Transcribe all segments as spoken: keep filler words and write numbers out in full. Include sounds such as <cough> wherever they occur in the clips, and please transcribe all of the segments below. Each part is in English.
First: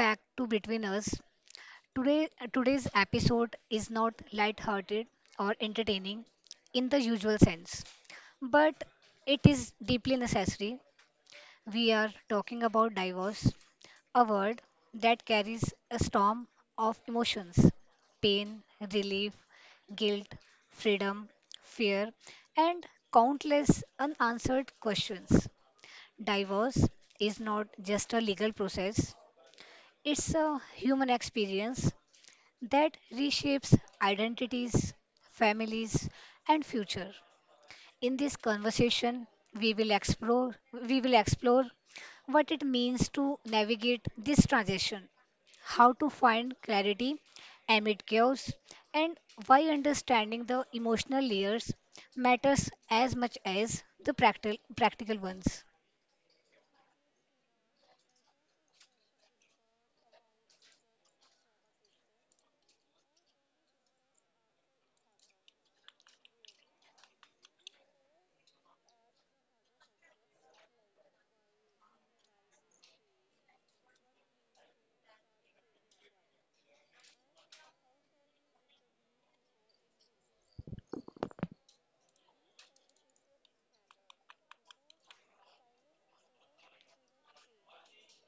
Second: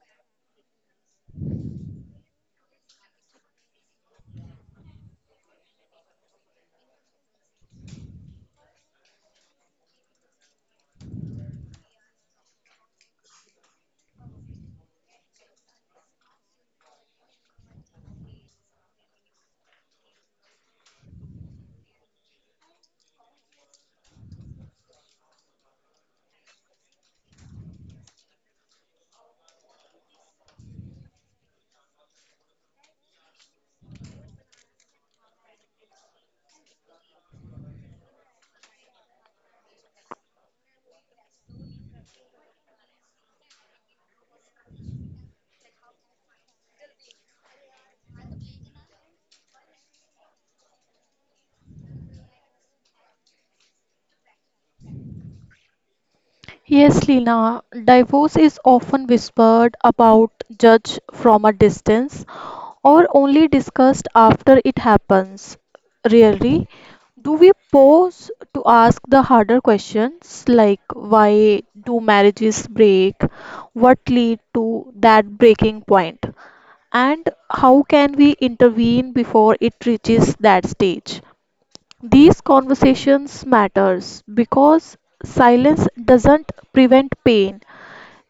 back to Between Us. Today, today's episode is not light-hearted or entertaining in the usual sense, but it is deeply necessary. We are talking about divorce, a word that carries a storm of emotions, pain, relief, guilt, freedom, fear, and countless unanswered questions. Divorce is not just a legal process, it's a human experience that reshapes identities, families, and future. In this conversation, we will explore we will explore what it means to navigate this transition, how to find clarity amid chaos, and why understanding the emotional layers matters as much as the practical practical ones. Yes, Lina, divorce is often whispered about, judged from a distance, or only discussed after it happens. Rarely, do we pause to ask the harder questions like why do marriages break, what lead to that breaking point, and how can we intervene before it reaches that stage? These conversations matters because silence doesn't prevent pain,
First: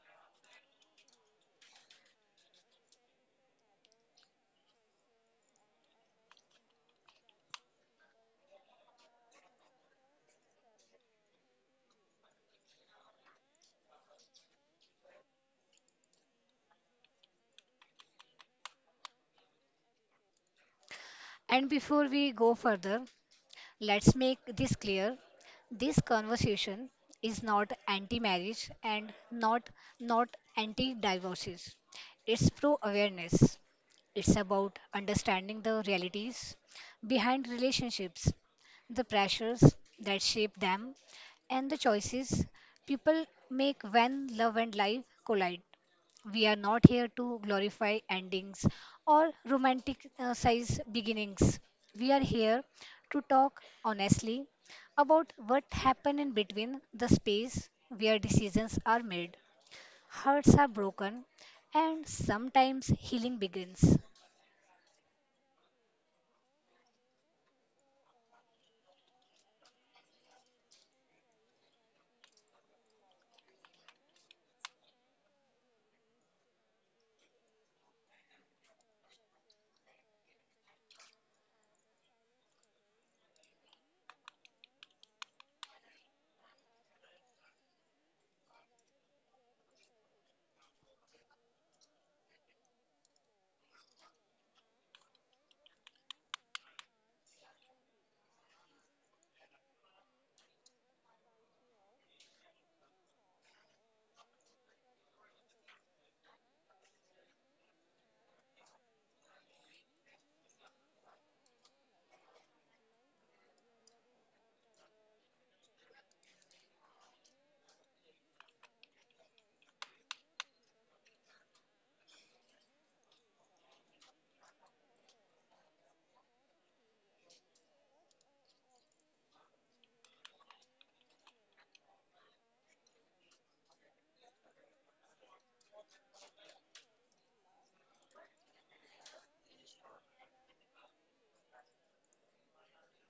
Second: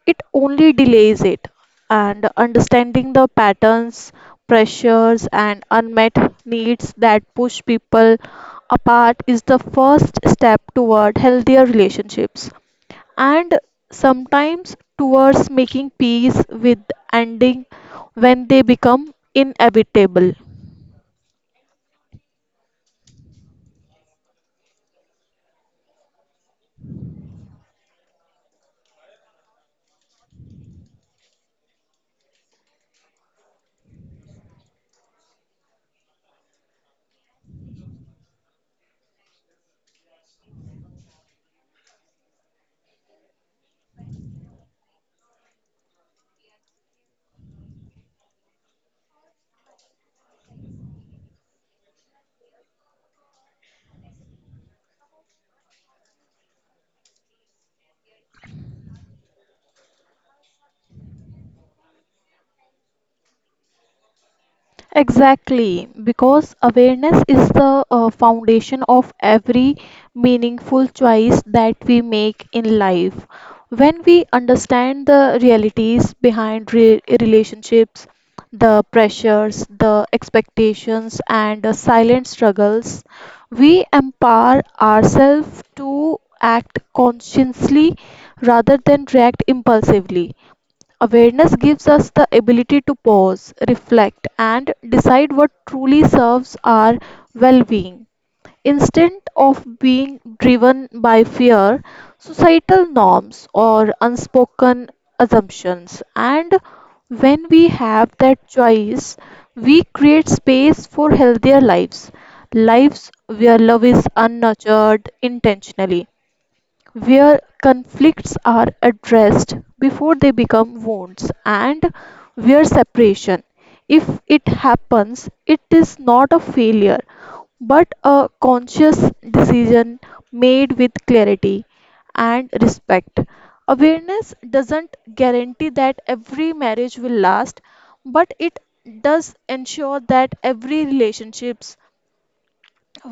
it only delays it. And understanding the patterns, pressures and unmet needs that push people apart is the first step toward healthier relationships and sometimes towards making peace with ending when they become inevitable. And before we go further, let's make this clear. This conversation is not anti-marriage and not not anti-divorces. It's pro-awareness. It's about understanding the realities behind relationships, the pressures that shape them, and the choices people make when love and life collide. We are not here to glorify endings or romanticize beginnings. We are here to talk honestly about what happened in between the space where decisions are made, hearts are broken, and sometimes healing begins. Exactly, because awareness is the uh, foundation of every meaningful choice that we make in life. When we understand the realities behind re- relationships, the pressures, the expectations, and the silent struggles, we empower ourselves to act consciously rather than react impulsively. Awareness gives us the ability to pause, reflect, and decide what truly serves our well being. Instead of being driven by fear, societal norms, or unspoken assumptions. And when we have that choice, we create space for healthier lives, lives where love is unnurtured intentionally where conflicts are addressed before they become wounds and where separation, if it happens, it is not a failure but a conscious decision made with clarity and respect. Awareness doesn't guarantee that every marriage will last, but it does ensure that every relationships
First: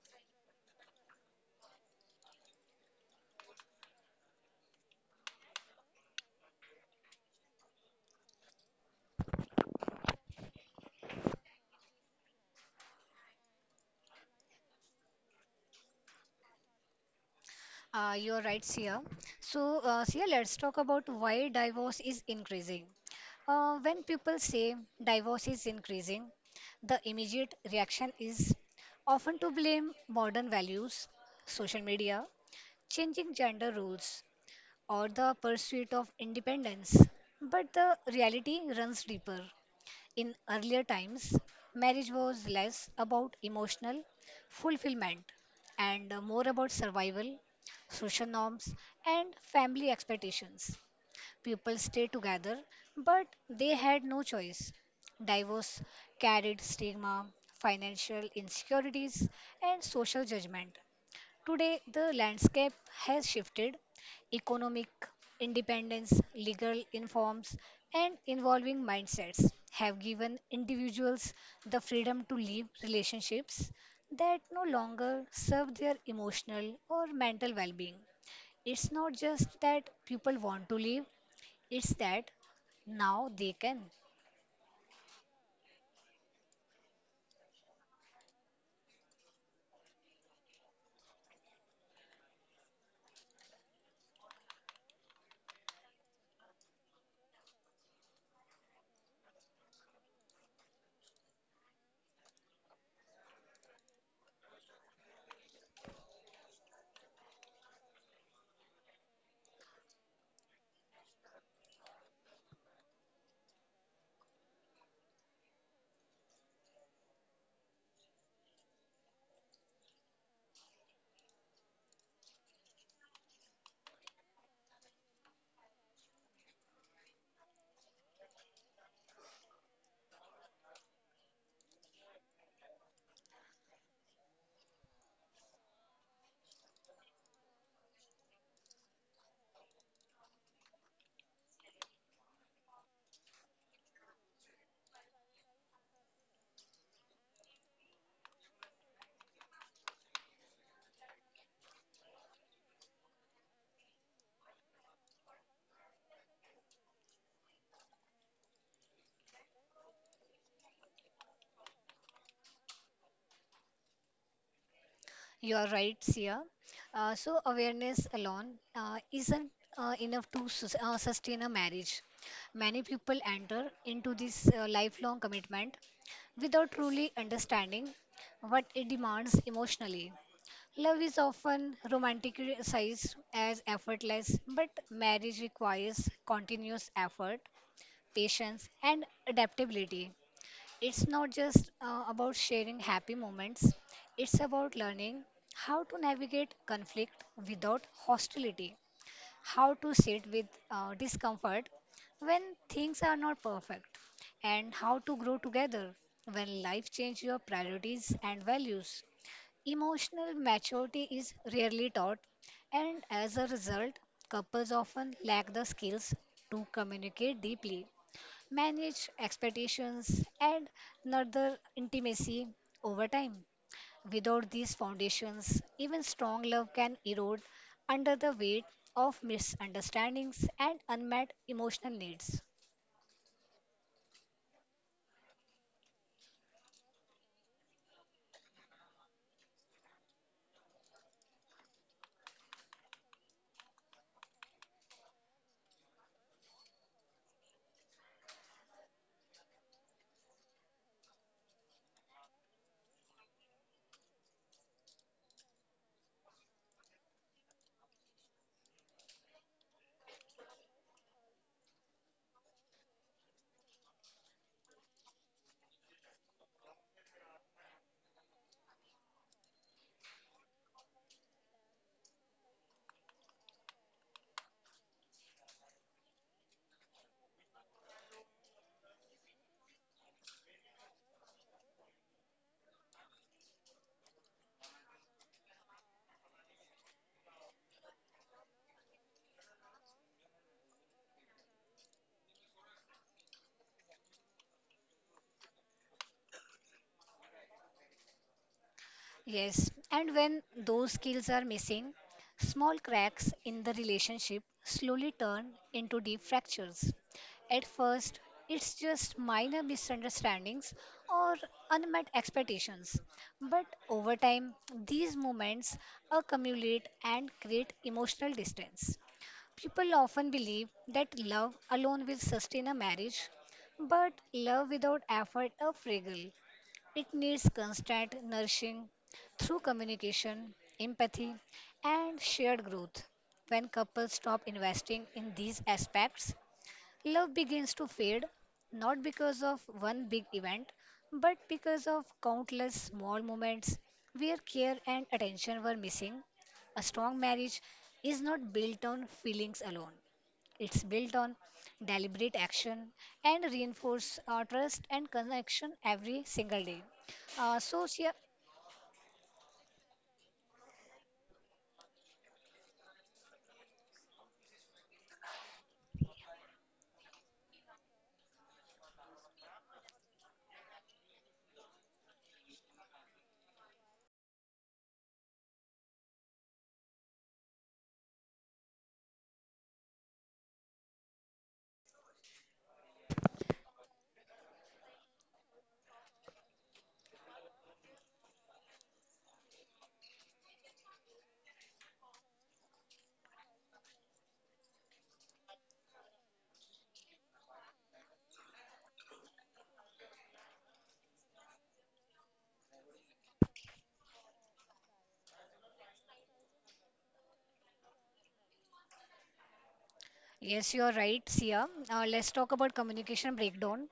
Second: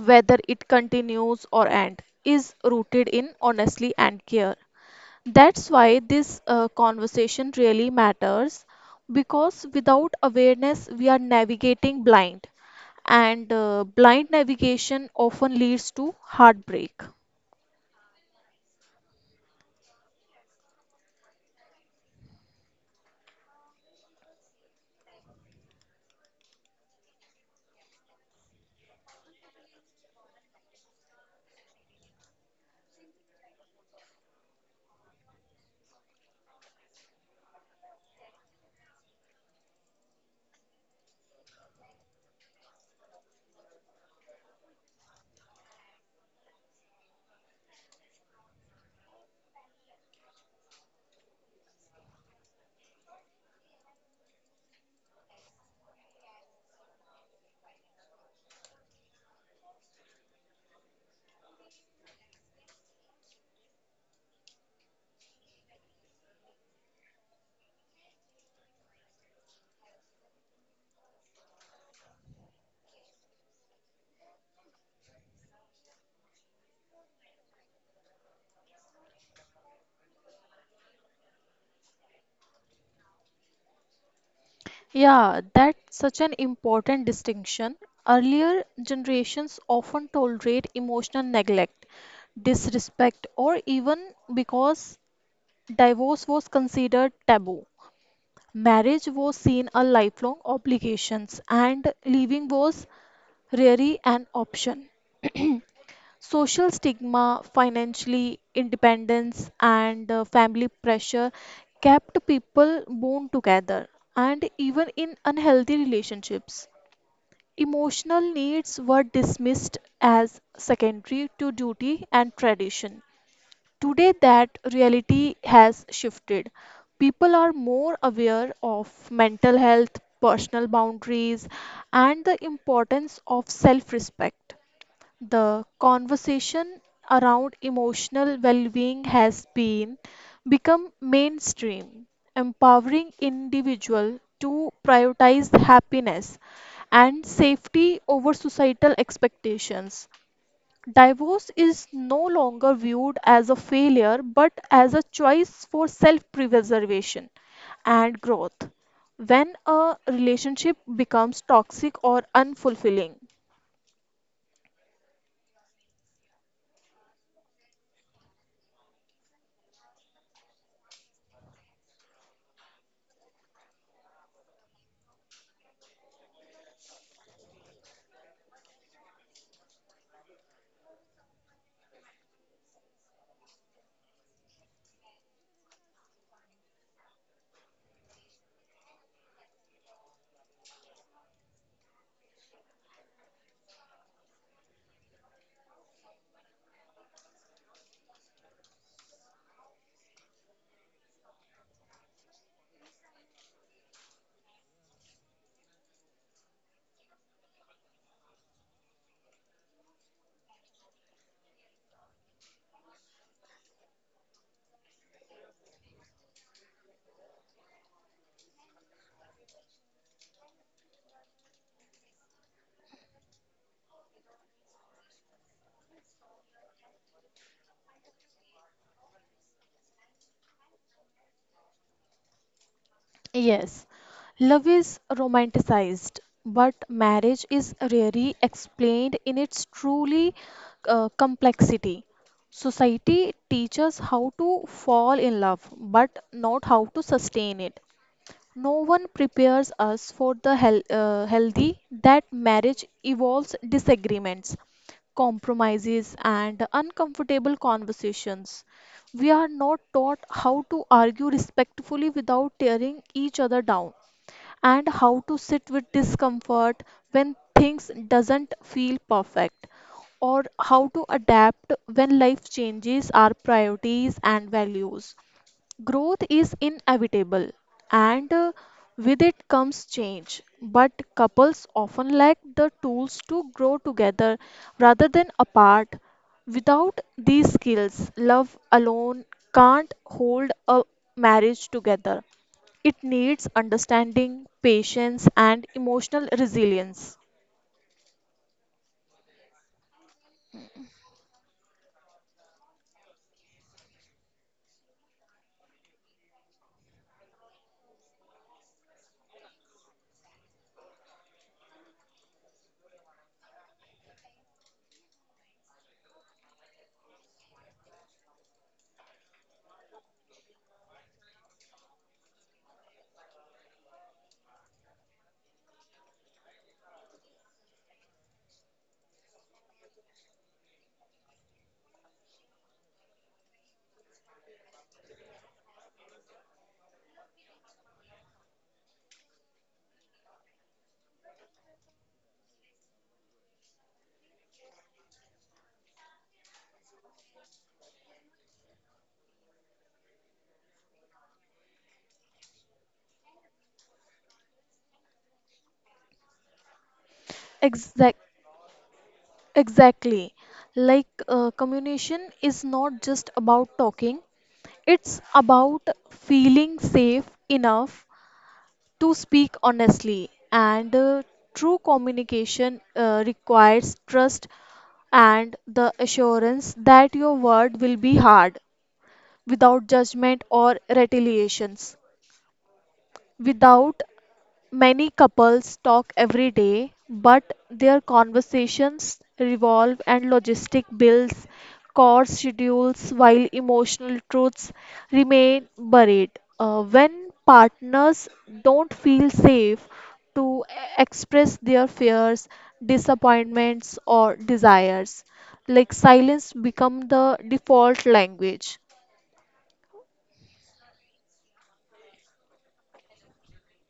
whether it continues or end is rooted in honesty and care. That's why this uh, conversation really matters because without awareness we are navigating blind, and uh, blind navigation often leads to heartbreak. Uh, you're right, Sia. So, uh, Sia, let's talk about why divorce is increasing. Uh, when people say divorce is increasing, the immediate reaction is often to blame modern values, social media, changing gender roles, or the pursuit of independence. But the reality runs deeper. In earlier times, marriage was less about emotional fulfillment and more about survival, social norms, and family expectations. People stayed together, but they had no choice. Divorce carried stigma, financial insecurities, and social judgment. Today, the landscape has shifted. Economic independence, legal informs, and involving mindsets have given individuals the freedom to live relationships that no longer serve their emotional or mental well being. It's not just that people want to live, it's that now they can. Yeah, that's such an important distinction. Earlier generations often tolerate emotional neglect, disrespect, or even because divorce was considered taboo. Marriage was seen a lifelong obligations and leaving was rarely an option. <clears throat> Social stigma, financially independence and uh, family pressure kept people bound together and even in unhealthy relationships. Emotional needs were dismissed as secondary to duty and tradition. Today, that reality has shifted. People are more aware of mental health, personal boundaries, and the importance of self respect. The conversation around emotional well being has been become mainstream, empowering individuals to prioritize happiness and safety over societal expectations. Divorce is no longer viewed as a failure but as a choice for self preservation and growth. When a relationship becomes toxic or unfulfilling, You are right, Sia. Uh, so awareness alone uh, isn't uh, enough to sus- uh, sustain a marriage. Many people enter into this uh, lifelong commitment without truly understanding what it demands emotionally. Love is often romanticized as effortless, but marriage requires continuous effort, patience, and adaptability. It's not just uh, about sharing happy moments, it's about learning how to navigate conflict without hostility, how to sit with uh, discomfort when things are not perfect, and how to grow together when life changes your priorities and values. Emotional maturity is rarely taught, and as a result, couples often lack the skills to communicate deeply manage expectations, and nurture intimacy over time. Without these foundations, even strong love can erode under the weight of misunderstandings and unmet emotional needs. yes, love is romanticized, but marriage is rarely explained in its truly uh, complexity. Society teaches how to fall in love, but not how to sustain it. No one prepares us for the hel- uh, healthy that marriage evolves disagreements, compromises, and uncomfortable conversations. We are not taught how to argue respectfully without tearing each other down, and how to sit with discomfort when things doesn't feel perfect, or how to adapt when life changes our priorities and values. Growth is inevitable, and uh, with it comes change. But couples often lack the tools to grow together rather than apart. Without these skills, love alone can't hold a marriage together. It needs understanding, patience, and emotional resilience. Yes, and when those skills are missing, small cracks in the relationship slowly turn into deep fractures. At first, it's just minor misunderstandings or unmet expectations. But over time, these moments accumulate and create emotional distance. People often believe that love alone will sustain a marriage, but love without effort a fragile. It needs constant nourishing through communication, empathy, and shared growth. When couples stop investing in these aspects, love begins to fade, not because of one big event, but because of countless small moments where care and attention were missing. A strong marriage is not built on feelings alone. It's built on deliberate action and reinforce our trust and connection every single day. Uh, so, Shia, Exact, exactly. Like uh, communication is not just about talking, it's about feeling safe enough to speak honestly, and uh, true communication uh, requires trust and the assurance that your word will be heard without judgment or retaliations. Without many couples talk every day, but their conversations revolve and logistic bills, course schedules, while emotional truths remain buried. Uh, when partners don't feel safe to express their fears, disappointments, or desires, like silence become the default language. Yes, you are right, Sia. Uh, let's talk about communication breakdown.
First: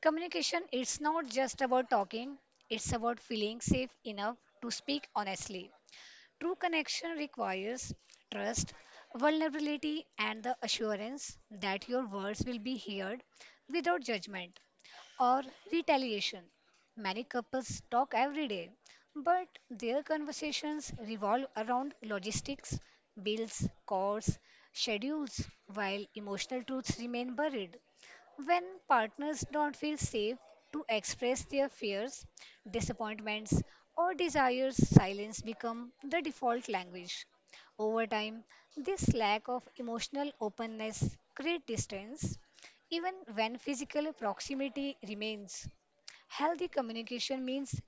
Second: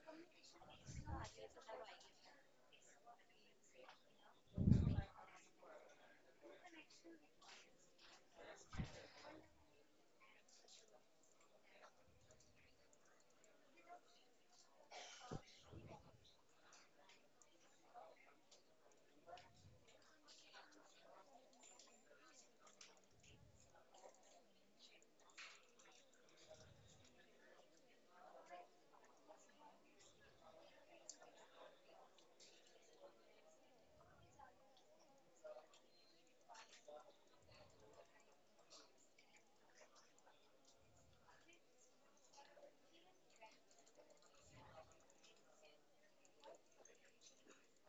Communication, it's not just about talking, it's about feeling safe enough to speak honestly. True connection requires trust, vulnerability, and the assurance that your words will be heard without judgment or retaliation. Many couples talk every day, but their conversations revolve around logistics, bills, costs, schedules, while emotional truths remain buried. When partners don't feel safe to express their fears, disappointments, or desires, silence becomes the default language. Over time, this lack of emotional openness creates distance even when physical proximity remains, healthy communication means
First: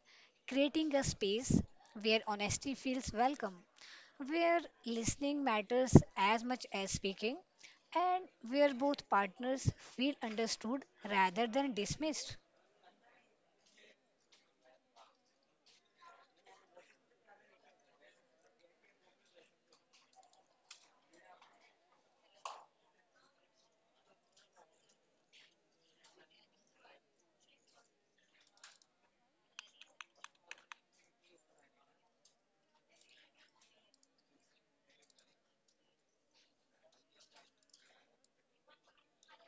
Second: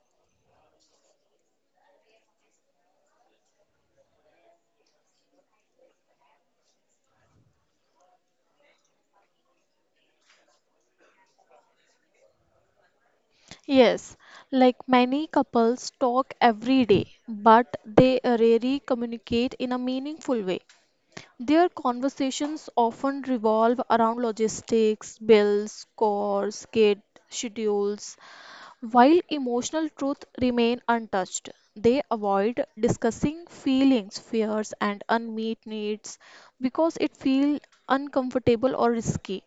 creating a space where honesty feels welcome, where listening matters as much as speaking, and where both partners feel understood rather than dismissed. Yes, like many couples talk every day, but they rarely communicate in a meaningful way. Their conversations often revolve around logistics, bills, scores, kid schedules, while emotional truth remain untouched. They avoid discussing feelings, fears, and unmet needs because it feels uncomfortable or risky.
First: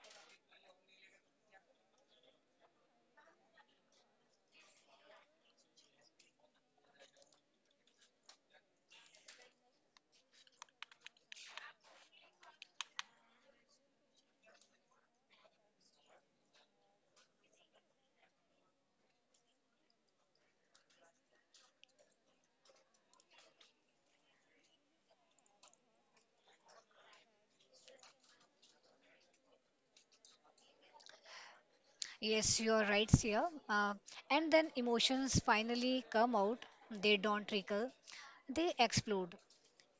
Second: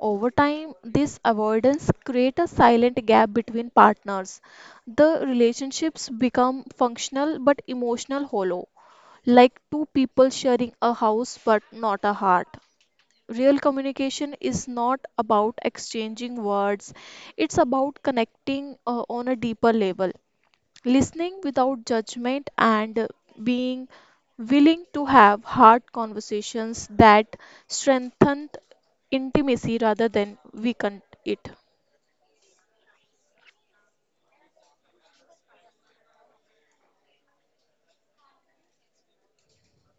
Over time, this avoidance creates a silent gap between partners. The relationships become functional but emotional hollow, like two people sharing a house but not a heart. Real communication is not about exchanging words, it's about connecting uh, on a deeper level listening without judgment and being willing to have hard conversations that strengthen intimacy rather than weaken it. Yes, you are right, Sia. Uh, and then emotions finally come out, they don't trickle, they explode.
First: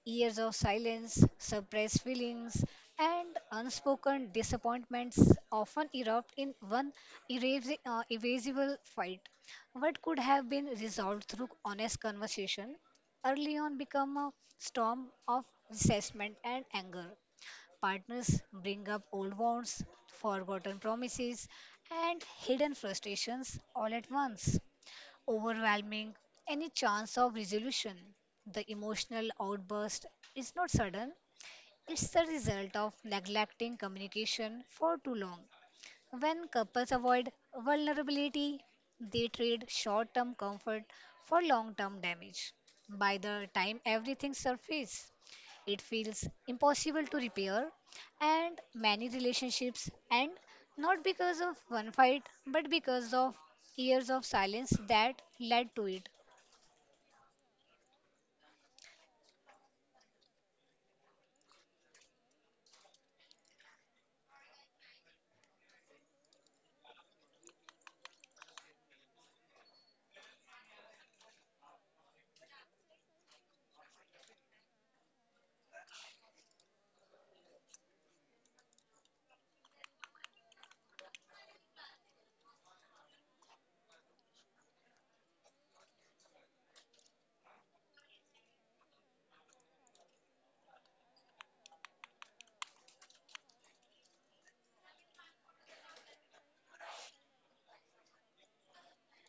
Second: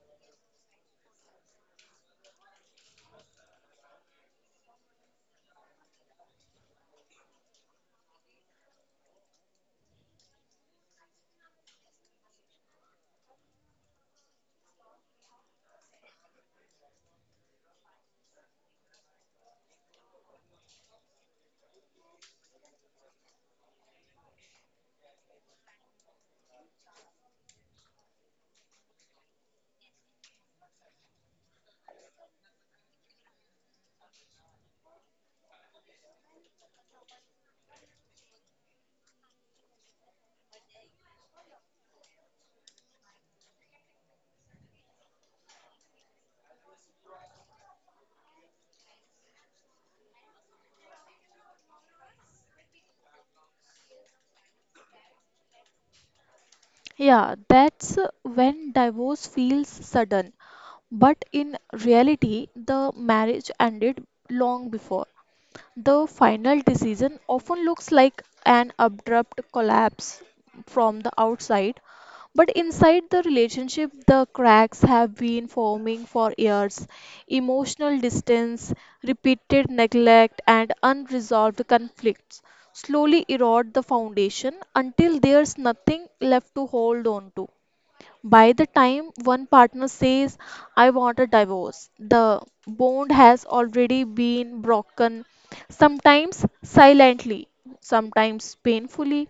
Years of silence, suppressed feelings, and unspoken disappointments often erupt in one erasi- uh, evasible fight. What could have been resolved through honest conversation early on become a storm of resentment and anger. Partners bring up old wounds, forgotten promises, and hidden frustrations all at once overwhelming any chance of resolution. The emotional outburst is not sudden, it's the result of neglecting communication for too long. When couples avoid vulnerability, they trade short term comfort for long term damage. By the time everything surfaces, it feels impossible to repair, and many relationships end not because of one fight but because of years of silence that led to it. Yeah, that's when divorce feels sudden, but in reality, the marriage ended long before. The final decision often looks like an abrupt collapse from the outside, but inside the relationship, the cracks have been forming for years. Emotional distance, repeated neglect, and unresolved conflicts slowly erode the foundation until there's nothing left to hold on to. By the time one partner says, I want a divorce, the bond has already been broken, sometimes silently, sometimes painfully.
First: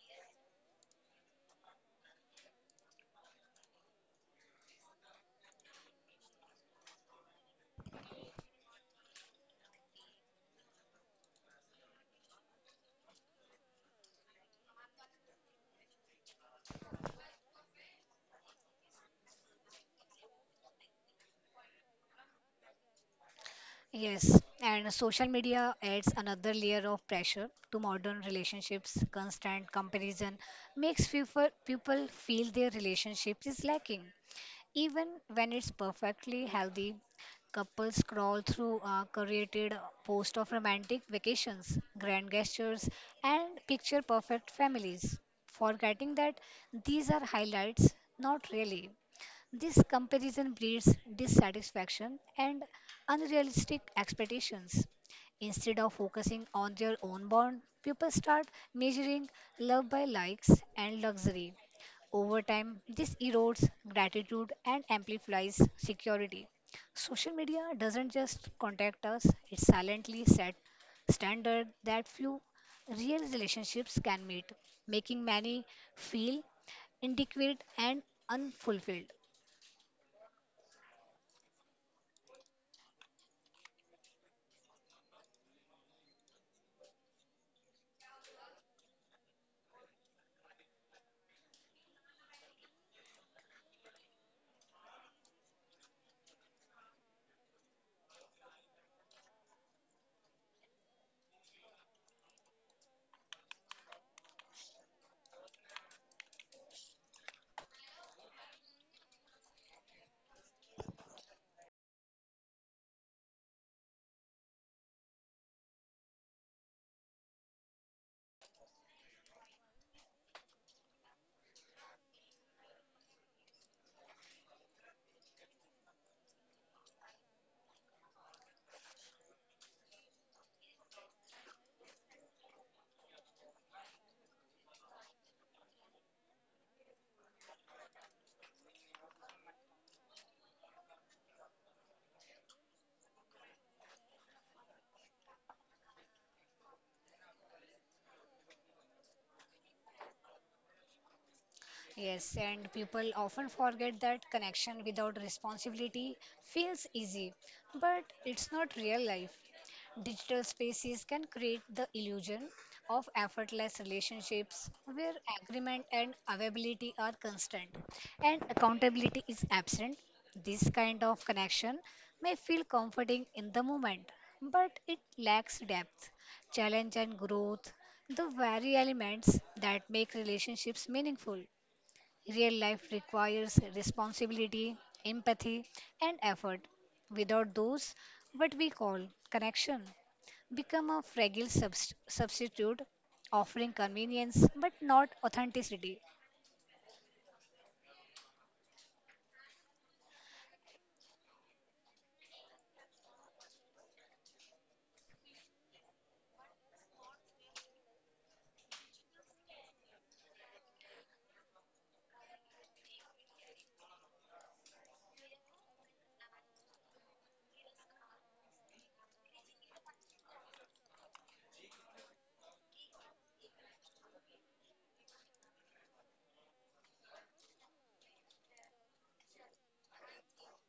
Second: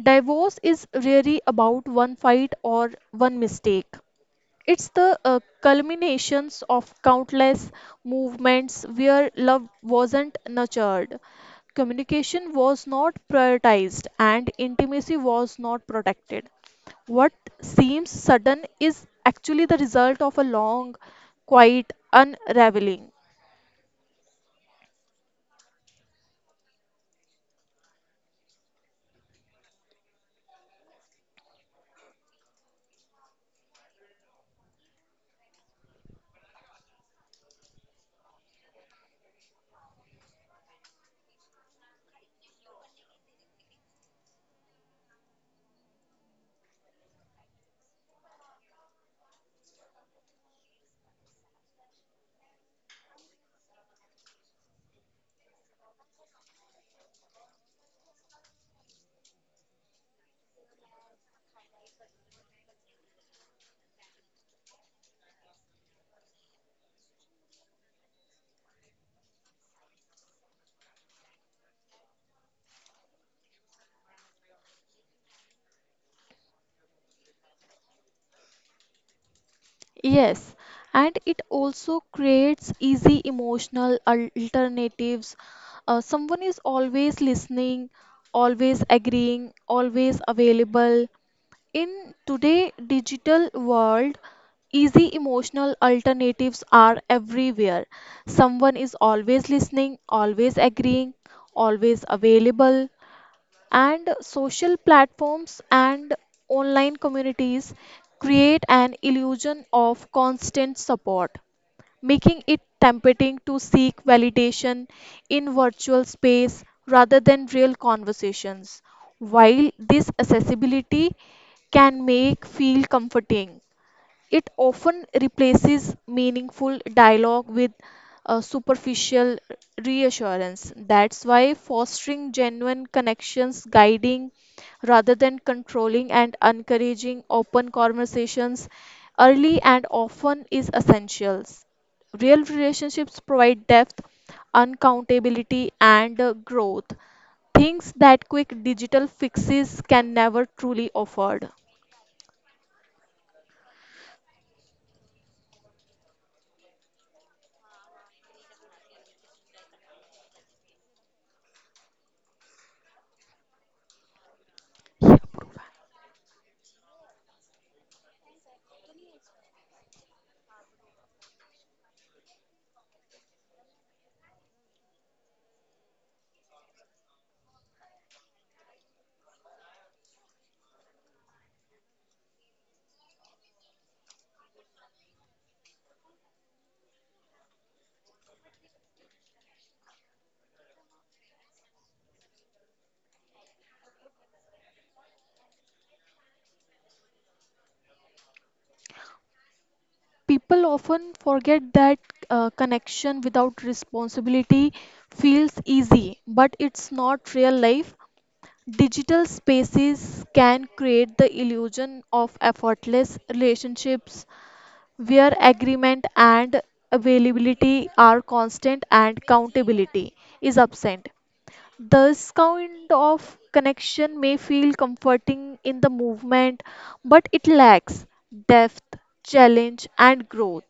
Divorce is really about one fight or one mistake. It's the uh, culminations of countless movements where love wasn't nurtured, communication was not prioritized, and intimacy was not protected. What seems sudden is actually the result of a long, quiet unraveling. Yes, and social media adds another layer of pressure to modern relationships. Constant comparison makes people people feel their relationship is lacking. Even when it's perfectly healthy, couples scroll through a curated post of romantic vacations, grand gestures, and picture perfect families, forgetting that these are highlights, not really. This comparison breeds dissatisfaction and unrealistic expectations. Instead of focusing on their own bond, people start measuring love by likes and luxury over time, this erodes gratitude and amplifies security. Social media doesn't just contact us, it silently set standard that few real relationships can meet, making many feel inadequate and unfulfilled. Yes, and it also creates easy emotional al- alternatives. Uh, someone is always listening, always agreeing, always available. In today digital world, easy emotional alternatives are everywhere. Someone is always listening, always agreeing, always available, and social platforms and online communities create an illusion of constant support, making it tempting to seek validation in virtual space rather than real conversations. While this accessibility can make feel comforting, it often replaces meaningful dialogue with uh, superficial reassurance. That's why fostering genuine connections, guiding rather than controlling, and encouraging open conversations early and often is essential. Real relationships provide depth, uncountability, and uh, growth. Things that quick digital fixes can never truly afford. Yes, and people often forget that connection without responsibility feels easy, but it's not real life. Digital spaces can create the illusion of effortless relationships where agreement and availability are constant and accountability is absent. This kind of connection may feel comforting in the moment, but it lacks depth, challenge, and growth, the very elements that make relationships meaningful. Real life requires responsibility, empathy, and effort. Without those, what we call connection become a fragile subst- substitute offering convenience but not authenticity. People often forget that uh, connection without responsibility feels easy, but it's not real life. Digital spaces can create the illusion of effortless relationships where agreement and availability are constant and accountability is absent. This kind of connection may feel comforting in the movement, but it lacks depth, challenge, and growth.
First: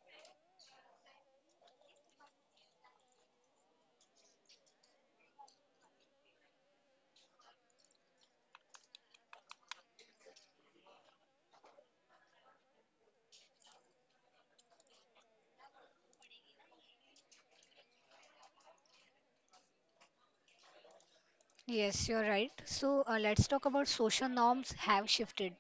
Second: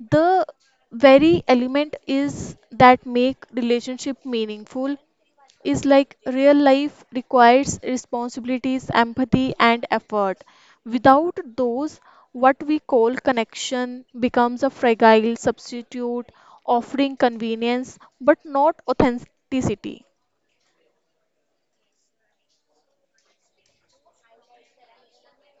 The very element is that make relationship meaningful is like real life requires responsibilities, empathy, and effort. Without those, what we call connection becomes a fragile substitute, offering convenience but not authenticity. Yes, you're right. So uh, let's talk about social norms have shifted.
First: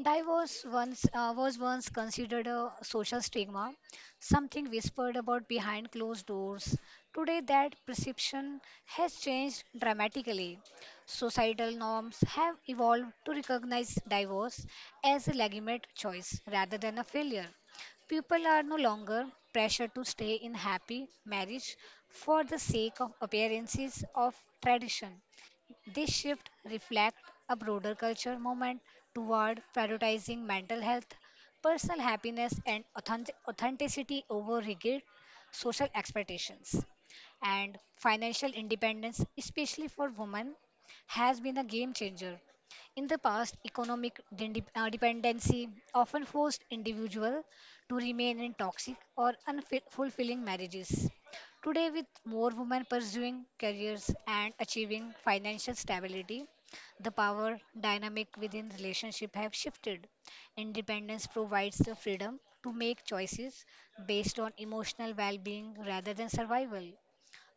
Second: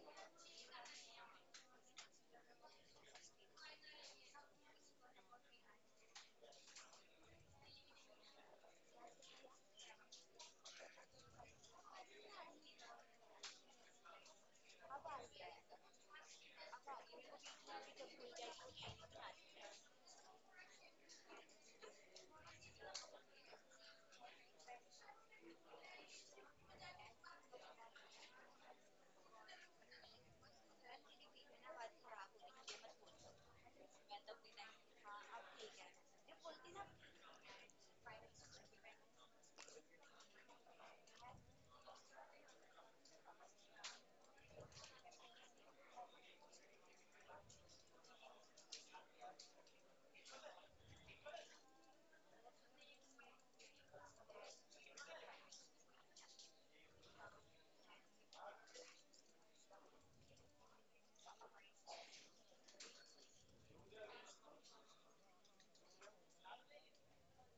Divorce once uh, was once considered a social stigma, something whispered about behind closed doors. Today, that perception has changed dramatically. Societal norms have evolved to recognize divorce as a legitimate choice rather than a failure. People are no longer pressured to stay in happy marriage for the sake of appearances of tradition. This shift reflects a broader culture movement toward prioritizing mental health, personal happiness, and authentic- authenticity over rigid social expectations. And financial independence, especially for women, has been a game changer. In the past, economic de- uh, dependency often forced individuals to remain in toxic or unfulfilling marriages. Today, with more women pursuing careers and achieving financial stability, the power dynamic within relationship have shifted. Independence provides the freedom to make choices based on emotional well-being rather than survival,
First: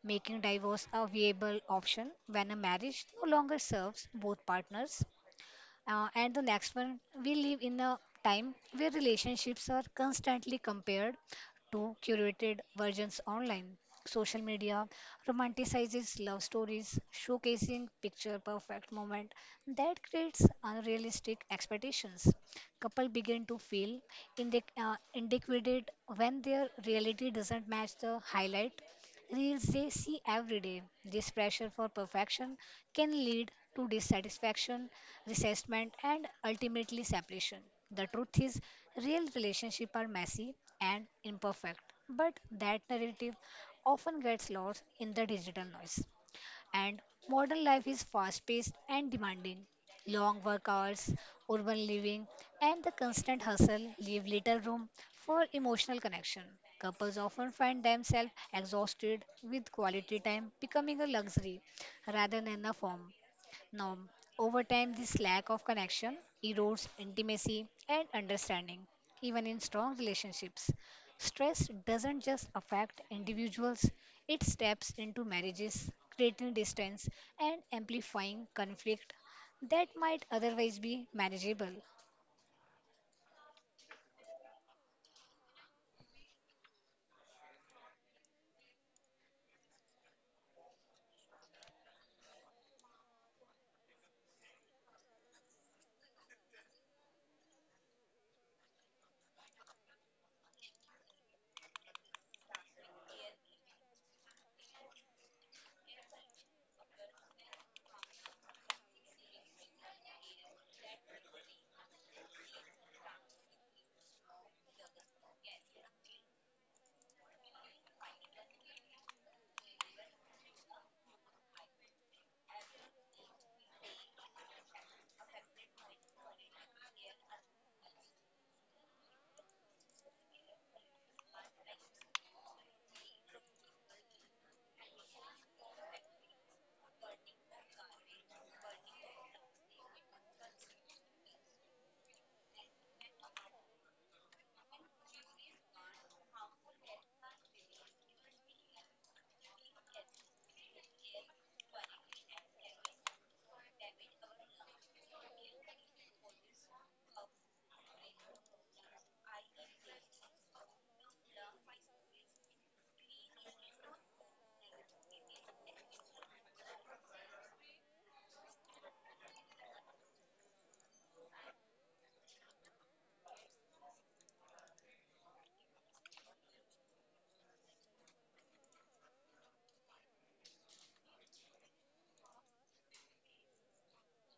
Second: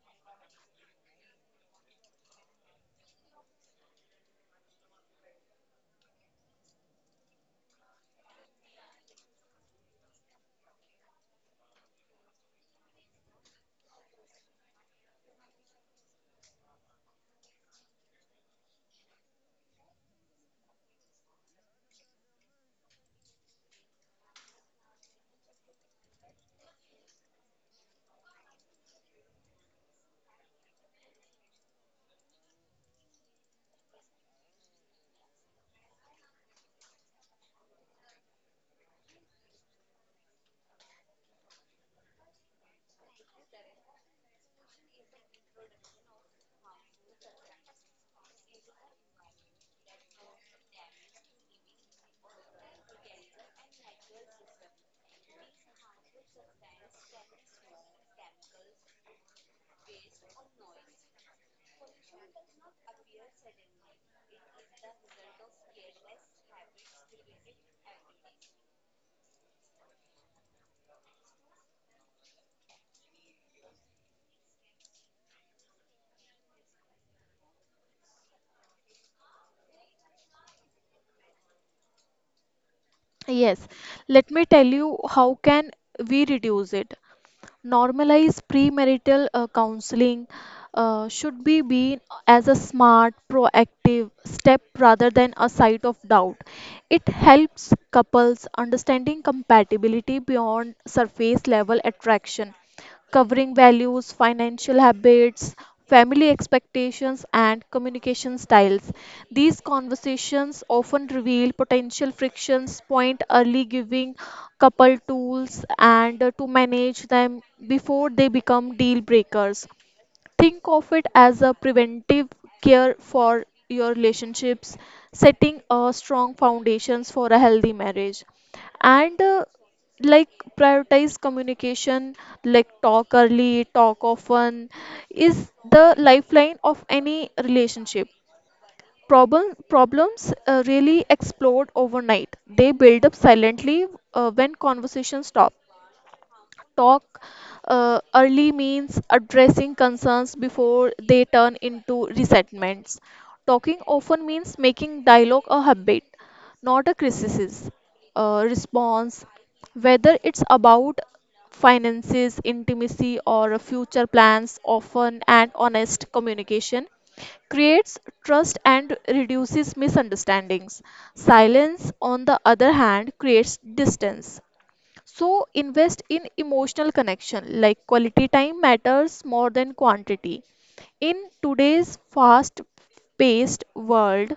making divorce a viable option when a marriage no longer serves both partners. Uh, and the next one, we live in a time where relationships are constantly compared to curated versions online. Social media romanticizes love stories, showcasing picture perfect moment that creates unrealistic expectations. Couple begin to feel indic- uh, inadequate when their reality doesn't match the highlight reels they see every day. This pressure for perfection can lead to dissatisfaction, resentment, and ultimately separation. The truth is, real relationships are messy and imperfect, but that narrative often gets lost in the digital noise and modern life is fast paced and demanding. Long work hours, urban living, and the constant hustle leave little room for emotional connection. Couples often find themselves exhausted with quality time becoming a luxury rather than a form. Now, over time, this lack of connection erodes intimacy and understanding, even in strong relationships. Stress doesn't just affect individuals, it steps into marriages, creating distance and amplifying conflict that might otherwise be manageable. Yes, let me tell you how can we reduce it. Normalize premarital uh, counseling uh, should be seen as a smart proactive step rather than a site of doubt. It helps couples understanding compatibility beyond surface level attraction, covering values, financial habits, family expectations and communication styles. These conversations often reveal potential frictions point early, giving couple tools and uh, to manage them before they become deal breakers. Think of it as a preventive care for your relationships, setting a strong foundations for a healthy marriage. And uh, like prioritize communication, like talk early, talk often, is the lifeline of any relationship. Problem, problems uh, really explode overnight. They build up silently uh, when conversations stop. Talk uh, early means addressing concerns before they turn into resentments. Talking often means making dialogue a habit, not a criticism. Uh, response, whether it's about finances, intimacy, or future plans, often and honest communication creates trust and reduces misunderstandings. Silence, on the other hand, creates distance. So invest in emotional connection, like quality time matters more than quantity. In today's fast paced world,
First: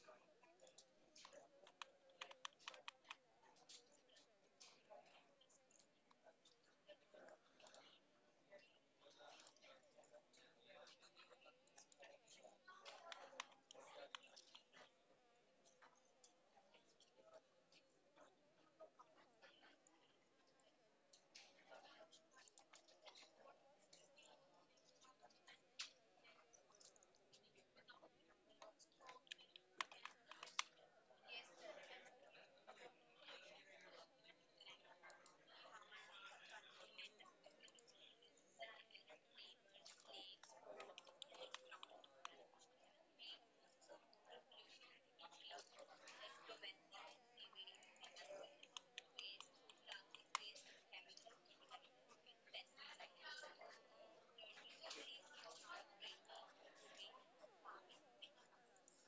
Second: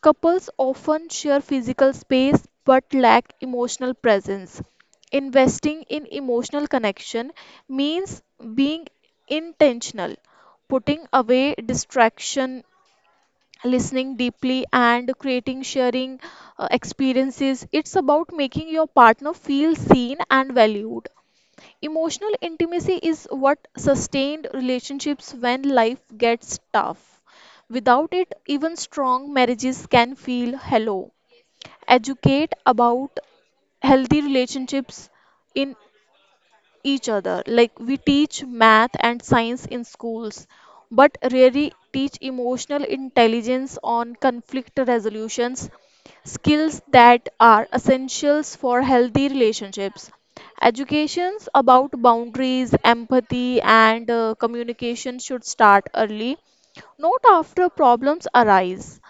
couples often share physical space but lack emotional presence. Investing in emotional connection means being intentional, putting away distraction listening deeply and creating sharing uh, experiences. It's about making your partner feel seen and valued. Emotional intimacy is what sustained relationships when life gets tough. Without it even strong marriages can feel hollow. Educate about healthy relationships in each other. Like we teach math and science in schools, but rarely teach emotional intelligence on conflict resolutions, skills that are essentials for healthy relationships. Educations about boundaries, empathy, and uh, communication should start early, not after problems arise.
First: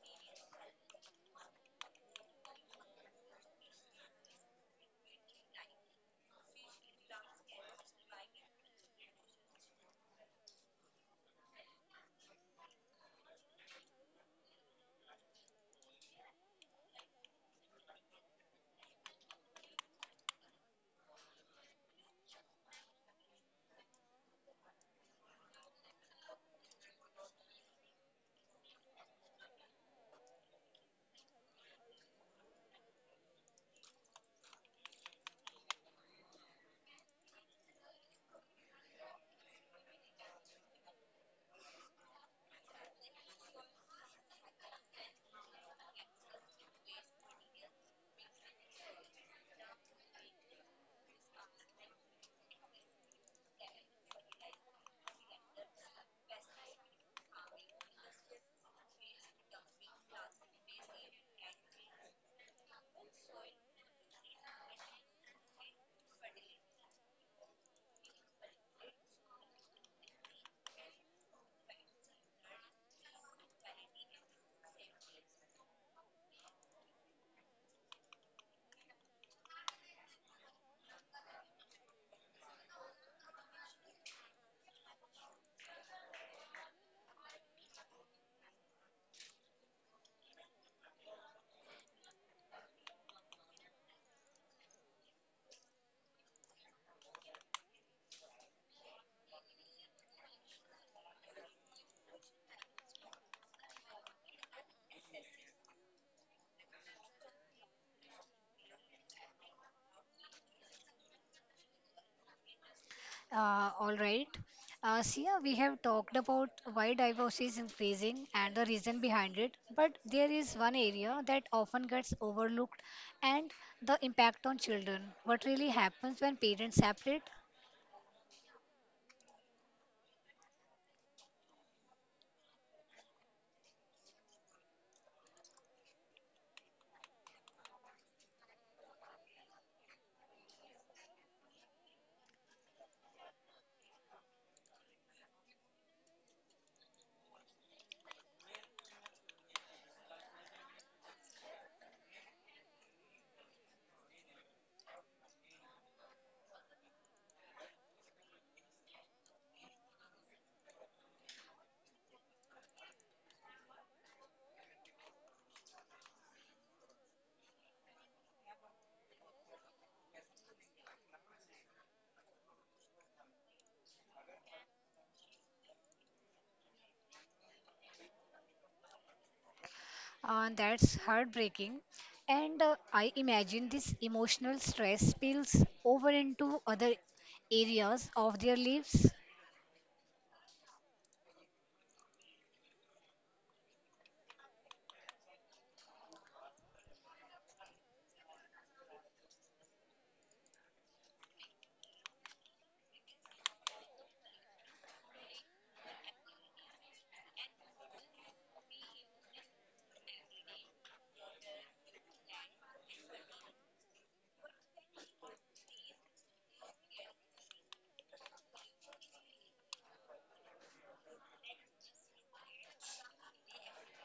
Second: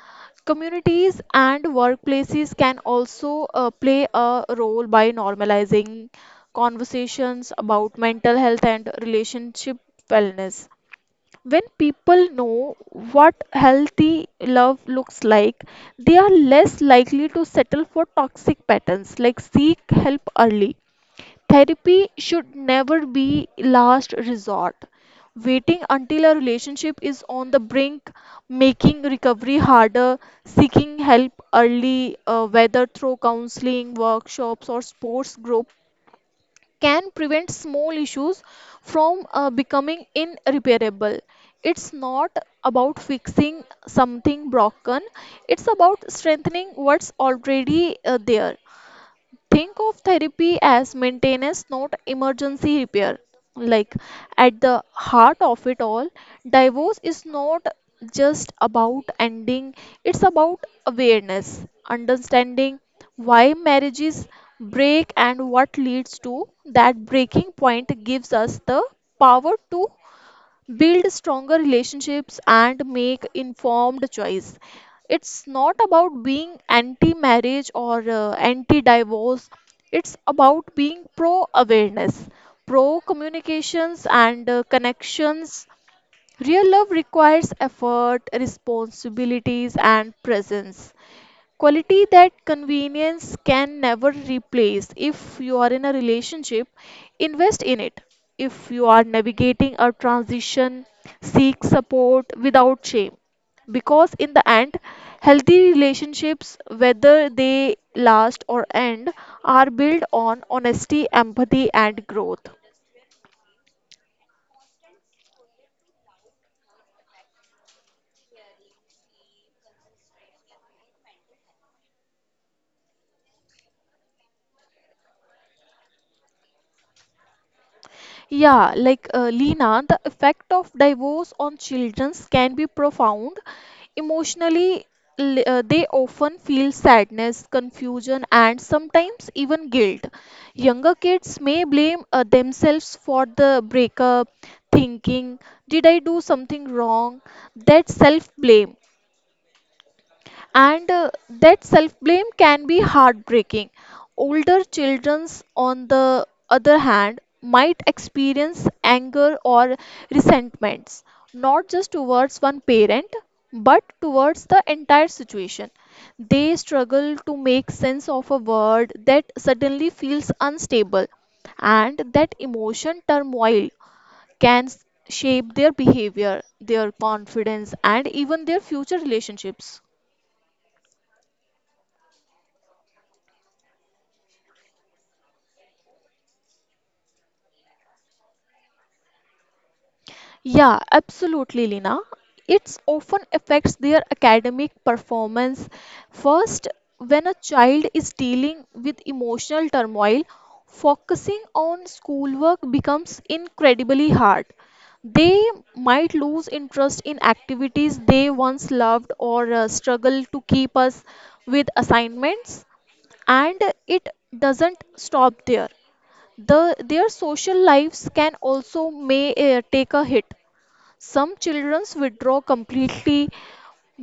Communities and workplaces can also uh, play a role by normalizing conversations about mental health and relationship wellness. When people know what healthy love looks like, they are less likely to settle for toxic patterns like seek help early. Therapy should never be last resort. Waiting until a relationship is on the brink, making recovery harder, seeking help early, uh, whether through counseling, workshops, or sports group, can prevent small issues from uh, becoming irreparable. It's not about fixing something broken, it's about strengthening what's already uh, there. Think of therapy as maintenance, not emergency repair. Like at the heart of it all, divorce is not just about ending, it's about awareness, understanding why marriages break and what leads to that breaking point gives us the power to build stronger relationships and make informed choice. It's not about being anti marriage or anti divorce, it's about being pro awareness, pro communications and uh, connections. Real love requires effort, responsibilities and presence. Quality that convenience can never replace. If you are in a relationship, invest in it. If you are navigating a transition, seek support without shame. Because in the end, healthy relationships, whether they last or end, are built on honesty, empathy, and growth. Uh, all right. Uh, Sia, we have talked about why divorce is increasing and the reason behind it, but there is one area that often gets overlooked and the impact on children. What really happens when parents separate? Yeah, like uh, Lina, the effect of divorce on children can be profound. Emotionally, l- uh, they often feel sadness, confusion, and sometimes even guilt. Younger kids may blame uh, themselves for the breakup, thinking, "Did I do something wrong?" That self blame and uh, that self blame can be heartbreaking. Older children's, on the other hand, might experience anger or resentments, not just towards one parent but towards the entire situation. They struggle to make sense of a word that suddenly feels unstable, and that emotion turmoil can s- shape their behavior, their confidence, and even their future relationships. Uh, that's heartbreaking. And uh, I imagine this emotional stress spills over into other areas of their lives. Yeah, absolutely, Lina. It's often affects their academic performance. First, when a child is dealing with emotional turmoil, focusing on schoolwork becomes incredibly hard. They might lose interest in activities they once loved, or uh, struggle to keep us with assignments, and it doesn't stop there. The, their social lives can also may uh, take a hit. Some children withdraw completely,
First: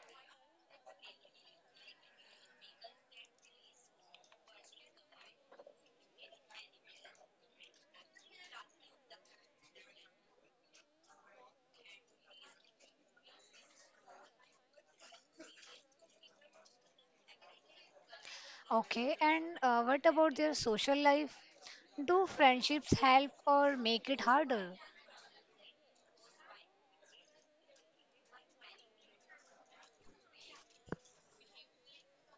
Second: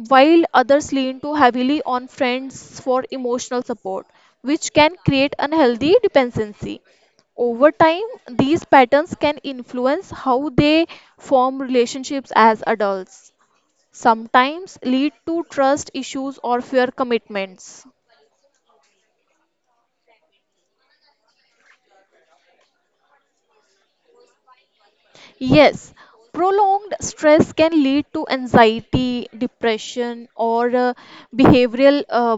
while others lean too heavily on friends for emotional support, which can create unhealthy dependency. Over time, these patterns can influence how they form relationships as adults, sometimes lead to trust issues or fear commitments. Okay, and uh, what about their social life? Do friendships help or make it harder? Yes, prolonged stress can lead to anxiety, depression, or uh, behavioral uh,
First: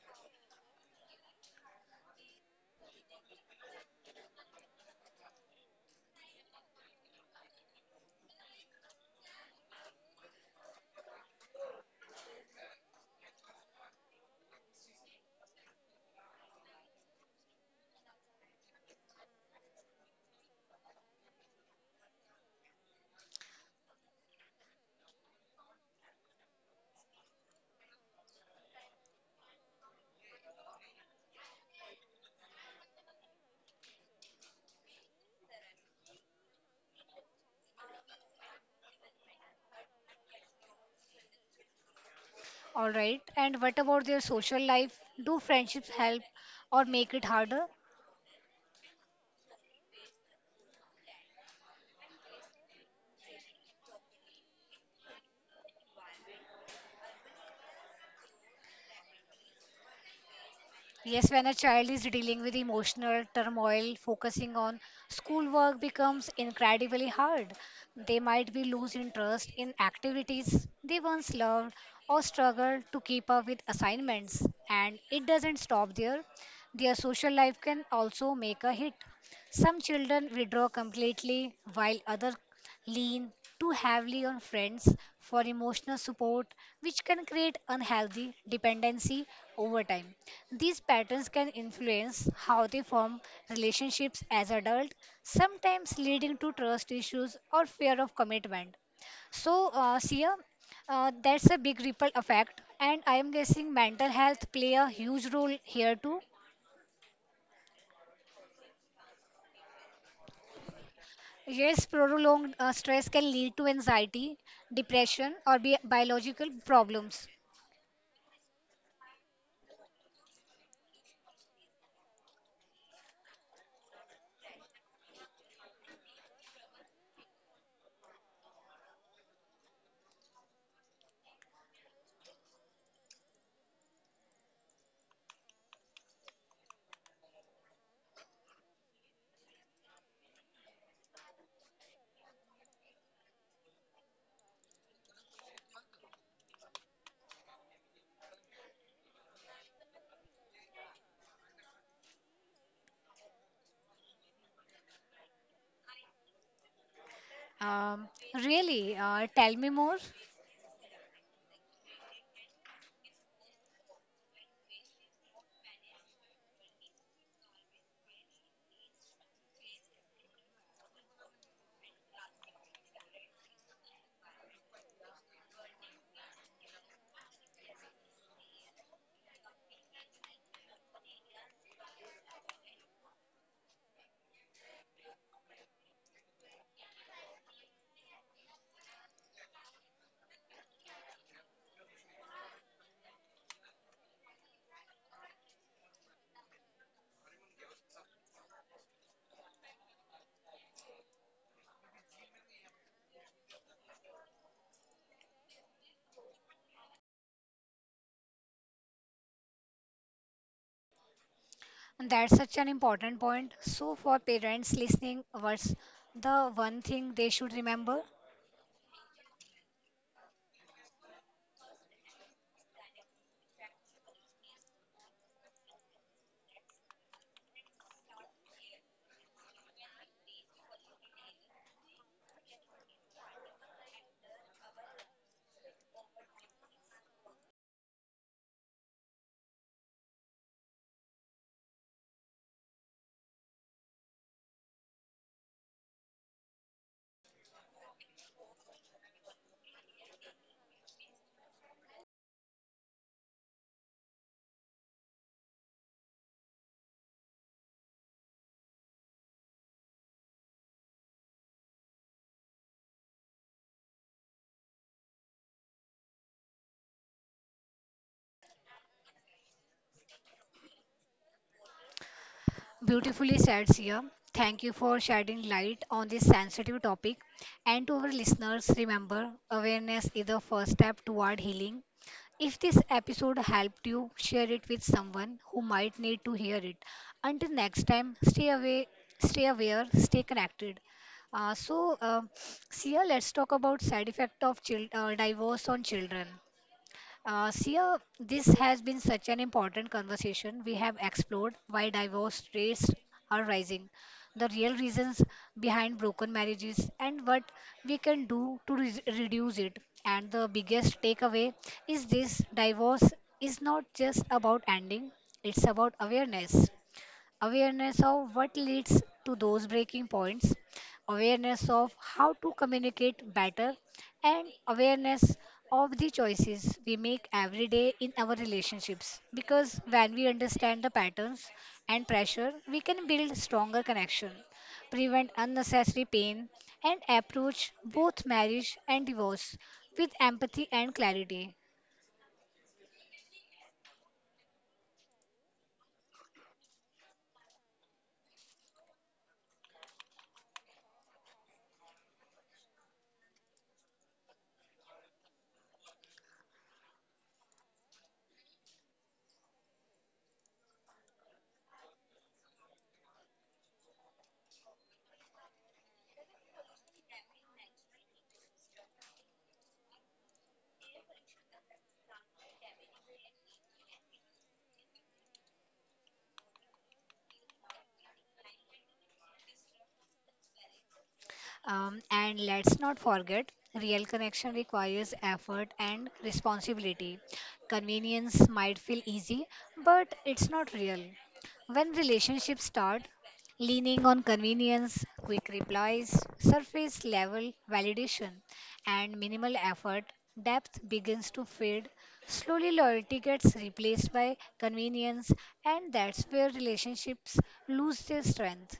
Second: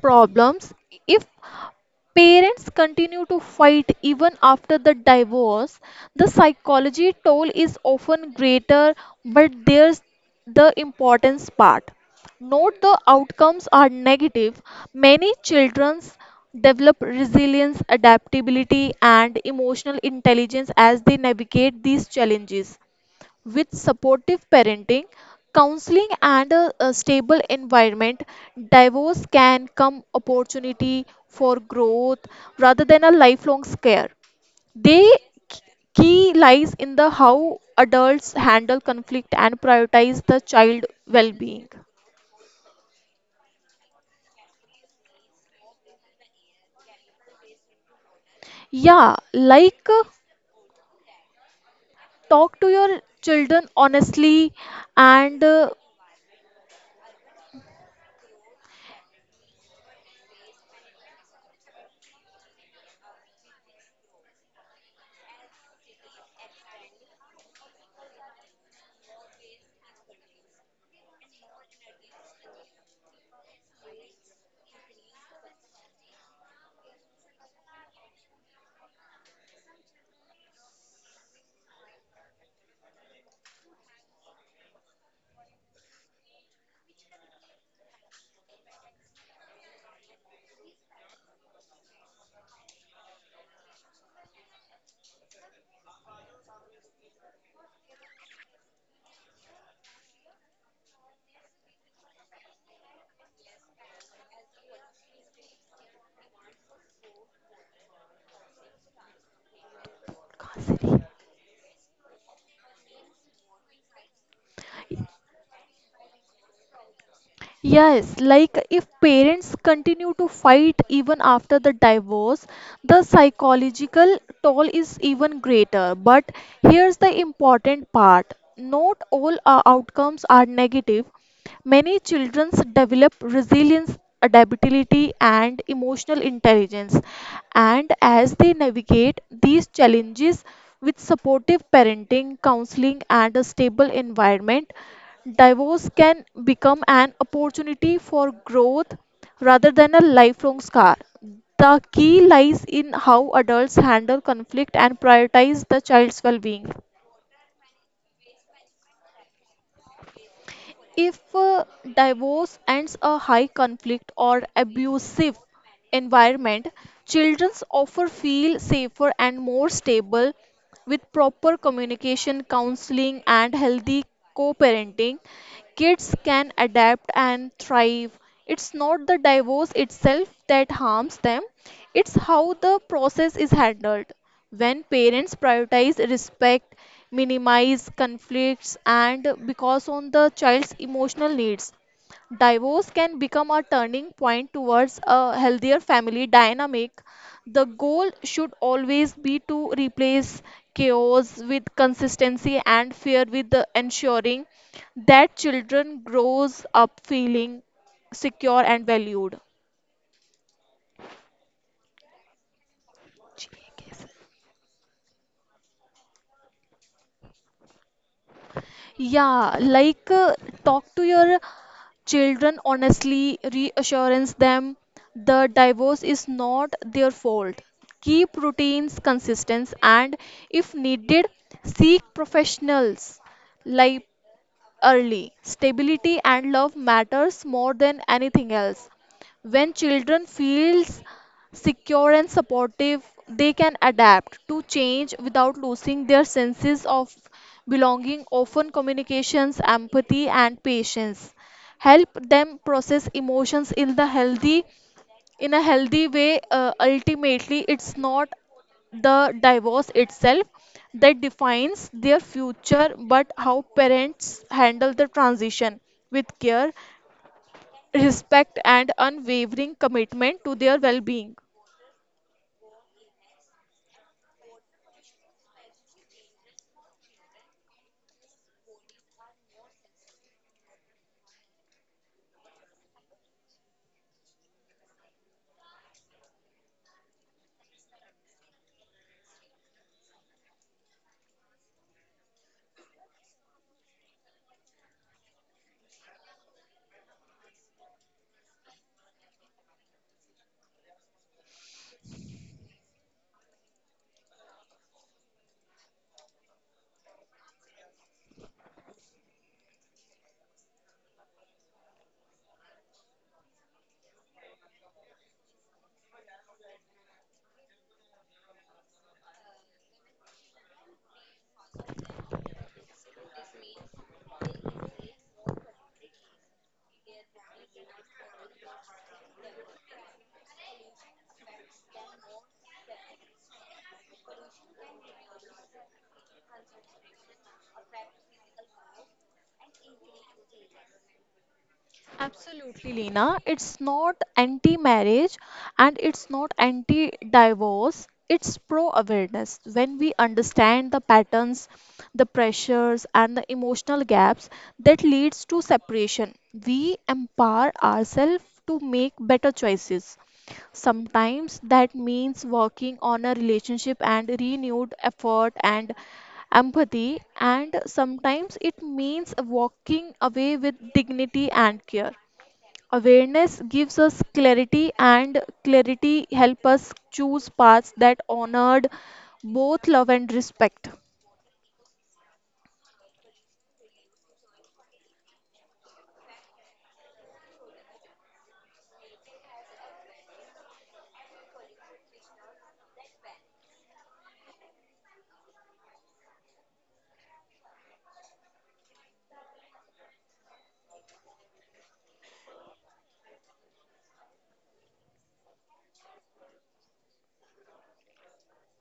problems. If parents continue to fight even after the divorce, the psychology toll is often greater, but there's the importance part, note the outcomes are negative, many children develop resilience, adaptability, and emotional intelligence as they navigate these challenges. With supportive parenting, counseling, and a, a stable environment, divorce can come opportunity for growth rather than a lifelong scare. They key lies in the how adults handle conflict and prioritize the child well-being. All right. And what about their social life? Do friendships help or make it harder? Yeah, like uh, talk to your children honestly and uh, Yes, when a child is dealing with emotional turmoil, focusing on schoolwork becomes incredibly hard. They might be lose interest in activities they once loved or struggle to keep up with assignments. And it doesn't stop there. Their social life can also make a hit. Some children withdraw completely while others lean too heavily on friends for emotional support, which can create unhealthy dependency over time. These patterns can influence how they form relationships as adults, sometimes leading to trust issues or fear of commitment. So, uh, Sia, uh, that's a big ripple effect, and I am guessing mental health play a huge role here too. Yes, prolonged uh, stress can lead to anxiety, depression, or bi- biological problems. Yes, like if parents continue to fight even after the divorce, the psychological toll is even greater. But here's the important part, not all uh, outcomes are negative. Many children develop resilience, adaptability, and emotional intelligence. And as they navigate these challenges with supportive parenting, counseling, and a stable environment, divorce can become an opportunity for growth rather than a lifelong scar. The key lies in how adults handle conflict and prioritize the child's well being. Um, really, uh, tell me more. If uh, divorce ends a high conflict or abusive environment, children often feel safer and more stable with proper communication, counseling, and healthy co parenting. Kids can adapt and thrive. It's not the divorce itself that harms them, it's how the process is handled. When parents prioritize respect, minimize conflicts, and because on the child's emotional needs, divorce can become a turning point towards a healthier family dynamic. The goal should always be to replace chaos with consistency and fear with the ensuring that children grows up feeling secure and valued. That's such an important point. So, for parents listening, what's the one thing they should remember? Yeah, like uh, talk to your children honestly, reassurance them the divorce is not their fault. Keep routines consistent and, if needed, seek professionals like early. Stability and love matters more than anything else. When children feels secure and supportive, they can adapt to change without losing their senses of belonging, often communications, empathy and patience. Help them process emotions in the healthy in a healthy way. Uh, ultimately, it's not the divorce itself that defines their future, but how parents handle the transition with care, respect, and unwavering commitment to their well-being. Beautifully said, Sia. Thank you for shedding light on this sensitive topic. And to our listeners, remember awareness is the first step toward healing. If this episode helped you, share it with someone who might need to hear it. Until next time, stay away, stay aware, stay connected. Uh, so, uh, Sia, let's talk about side effect of child, uh, divorce on children. Uh, Sia, this has been such an important conversation. We have explored why divorce rates are rising, the real reasons behind broken marriages, and what we can do to re- reduce it. And the biggest takeaway is this divorce is not just about ending, it's about awareness awareness of what leads to those breaking points, awareness of how to communicate better, and awareness of the choices we make every day in our relationships. Because when we understand the patterns and pressure, we can build stronger connection, prevent unnecessary pain, and approach both marriage and divorce with empathy and clarity. Absolutely, Lena. It's not anti marriage and it's not anti divorce. It's pro awareness. When we understand the patterns, the pressures, and the emotional gaps that leads to separation, we empower ourselves to make better choices. Sometimes that means working on a relationship and renewed effort and empathy, and sometimes it means walking away with dignity and care. Awareness gives us clarity, and clarity helps us choose paths that honored both love and respect. Um, and let's not forget, real connection requires effort and responsibility. Convenience might feel easy, but it's not real. When relationships start leaning on convenience, quick replies, surface level validation, and minimal effort, depth begins to fade. Slowly, loyalty gets replaced by convenience, and that's where relationships lose their strength.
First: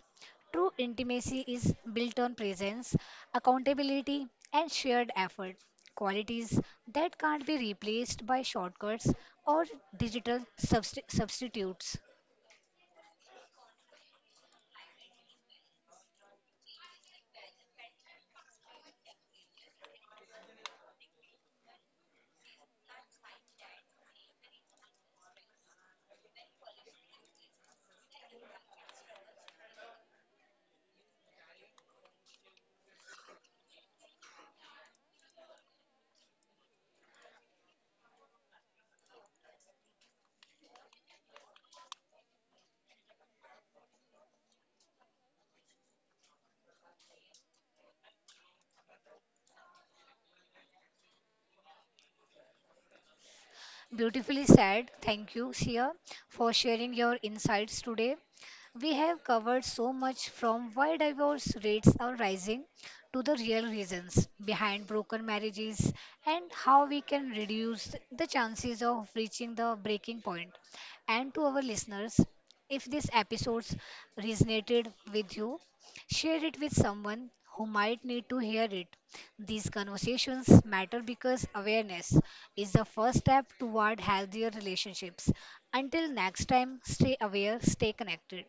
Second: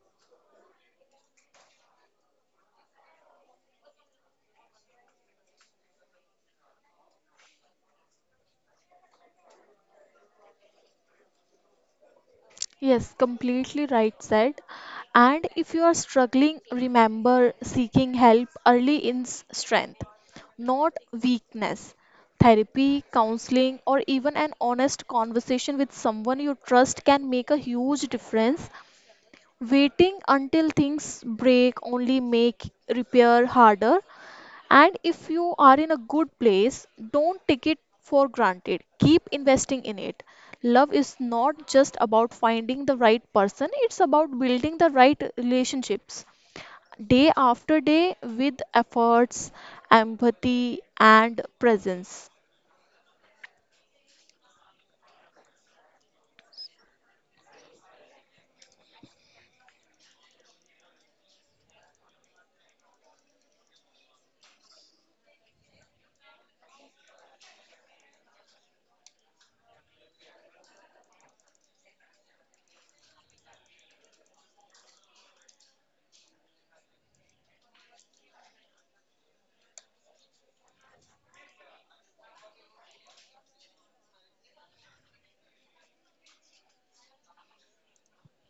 True intimacy is built on presence, accountability, and shared effort, qualities that can't be replaced by shortcuts or digital subst- substitutes. Yes, completely right said. And if you are struggling, remember seeking help early in s- strength, not weakness. Therapy, counseling, or even an honest conversation with someone you trust can make a huge difference. Waiting until things break only make repair harder. And if you are in a good place, don't take it for granted. Keep investing in it. Love is not just about finding the right person, it's about building the right relationships day after day with efforts, empathy, and presence. Beautifully said. Thank you, Sia, for sharing your insights today. We have covered so much from why divorce rates are rising to the real reasons behind broken marriages and how we can reduce the chances of reaching the breaking point. And to our listeners, if this episode resonated with you, share it with someone who might need to hear it. These conversations matter because awareness is the first step toward healthier relationships. Until next time, stay aware, stay connected.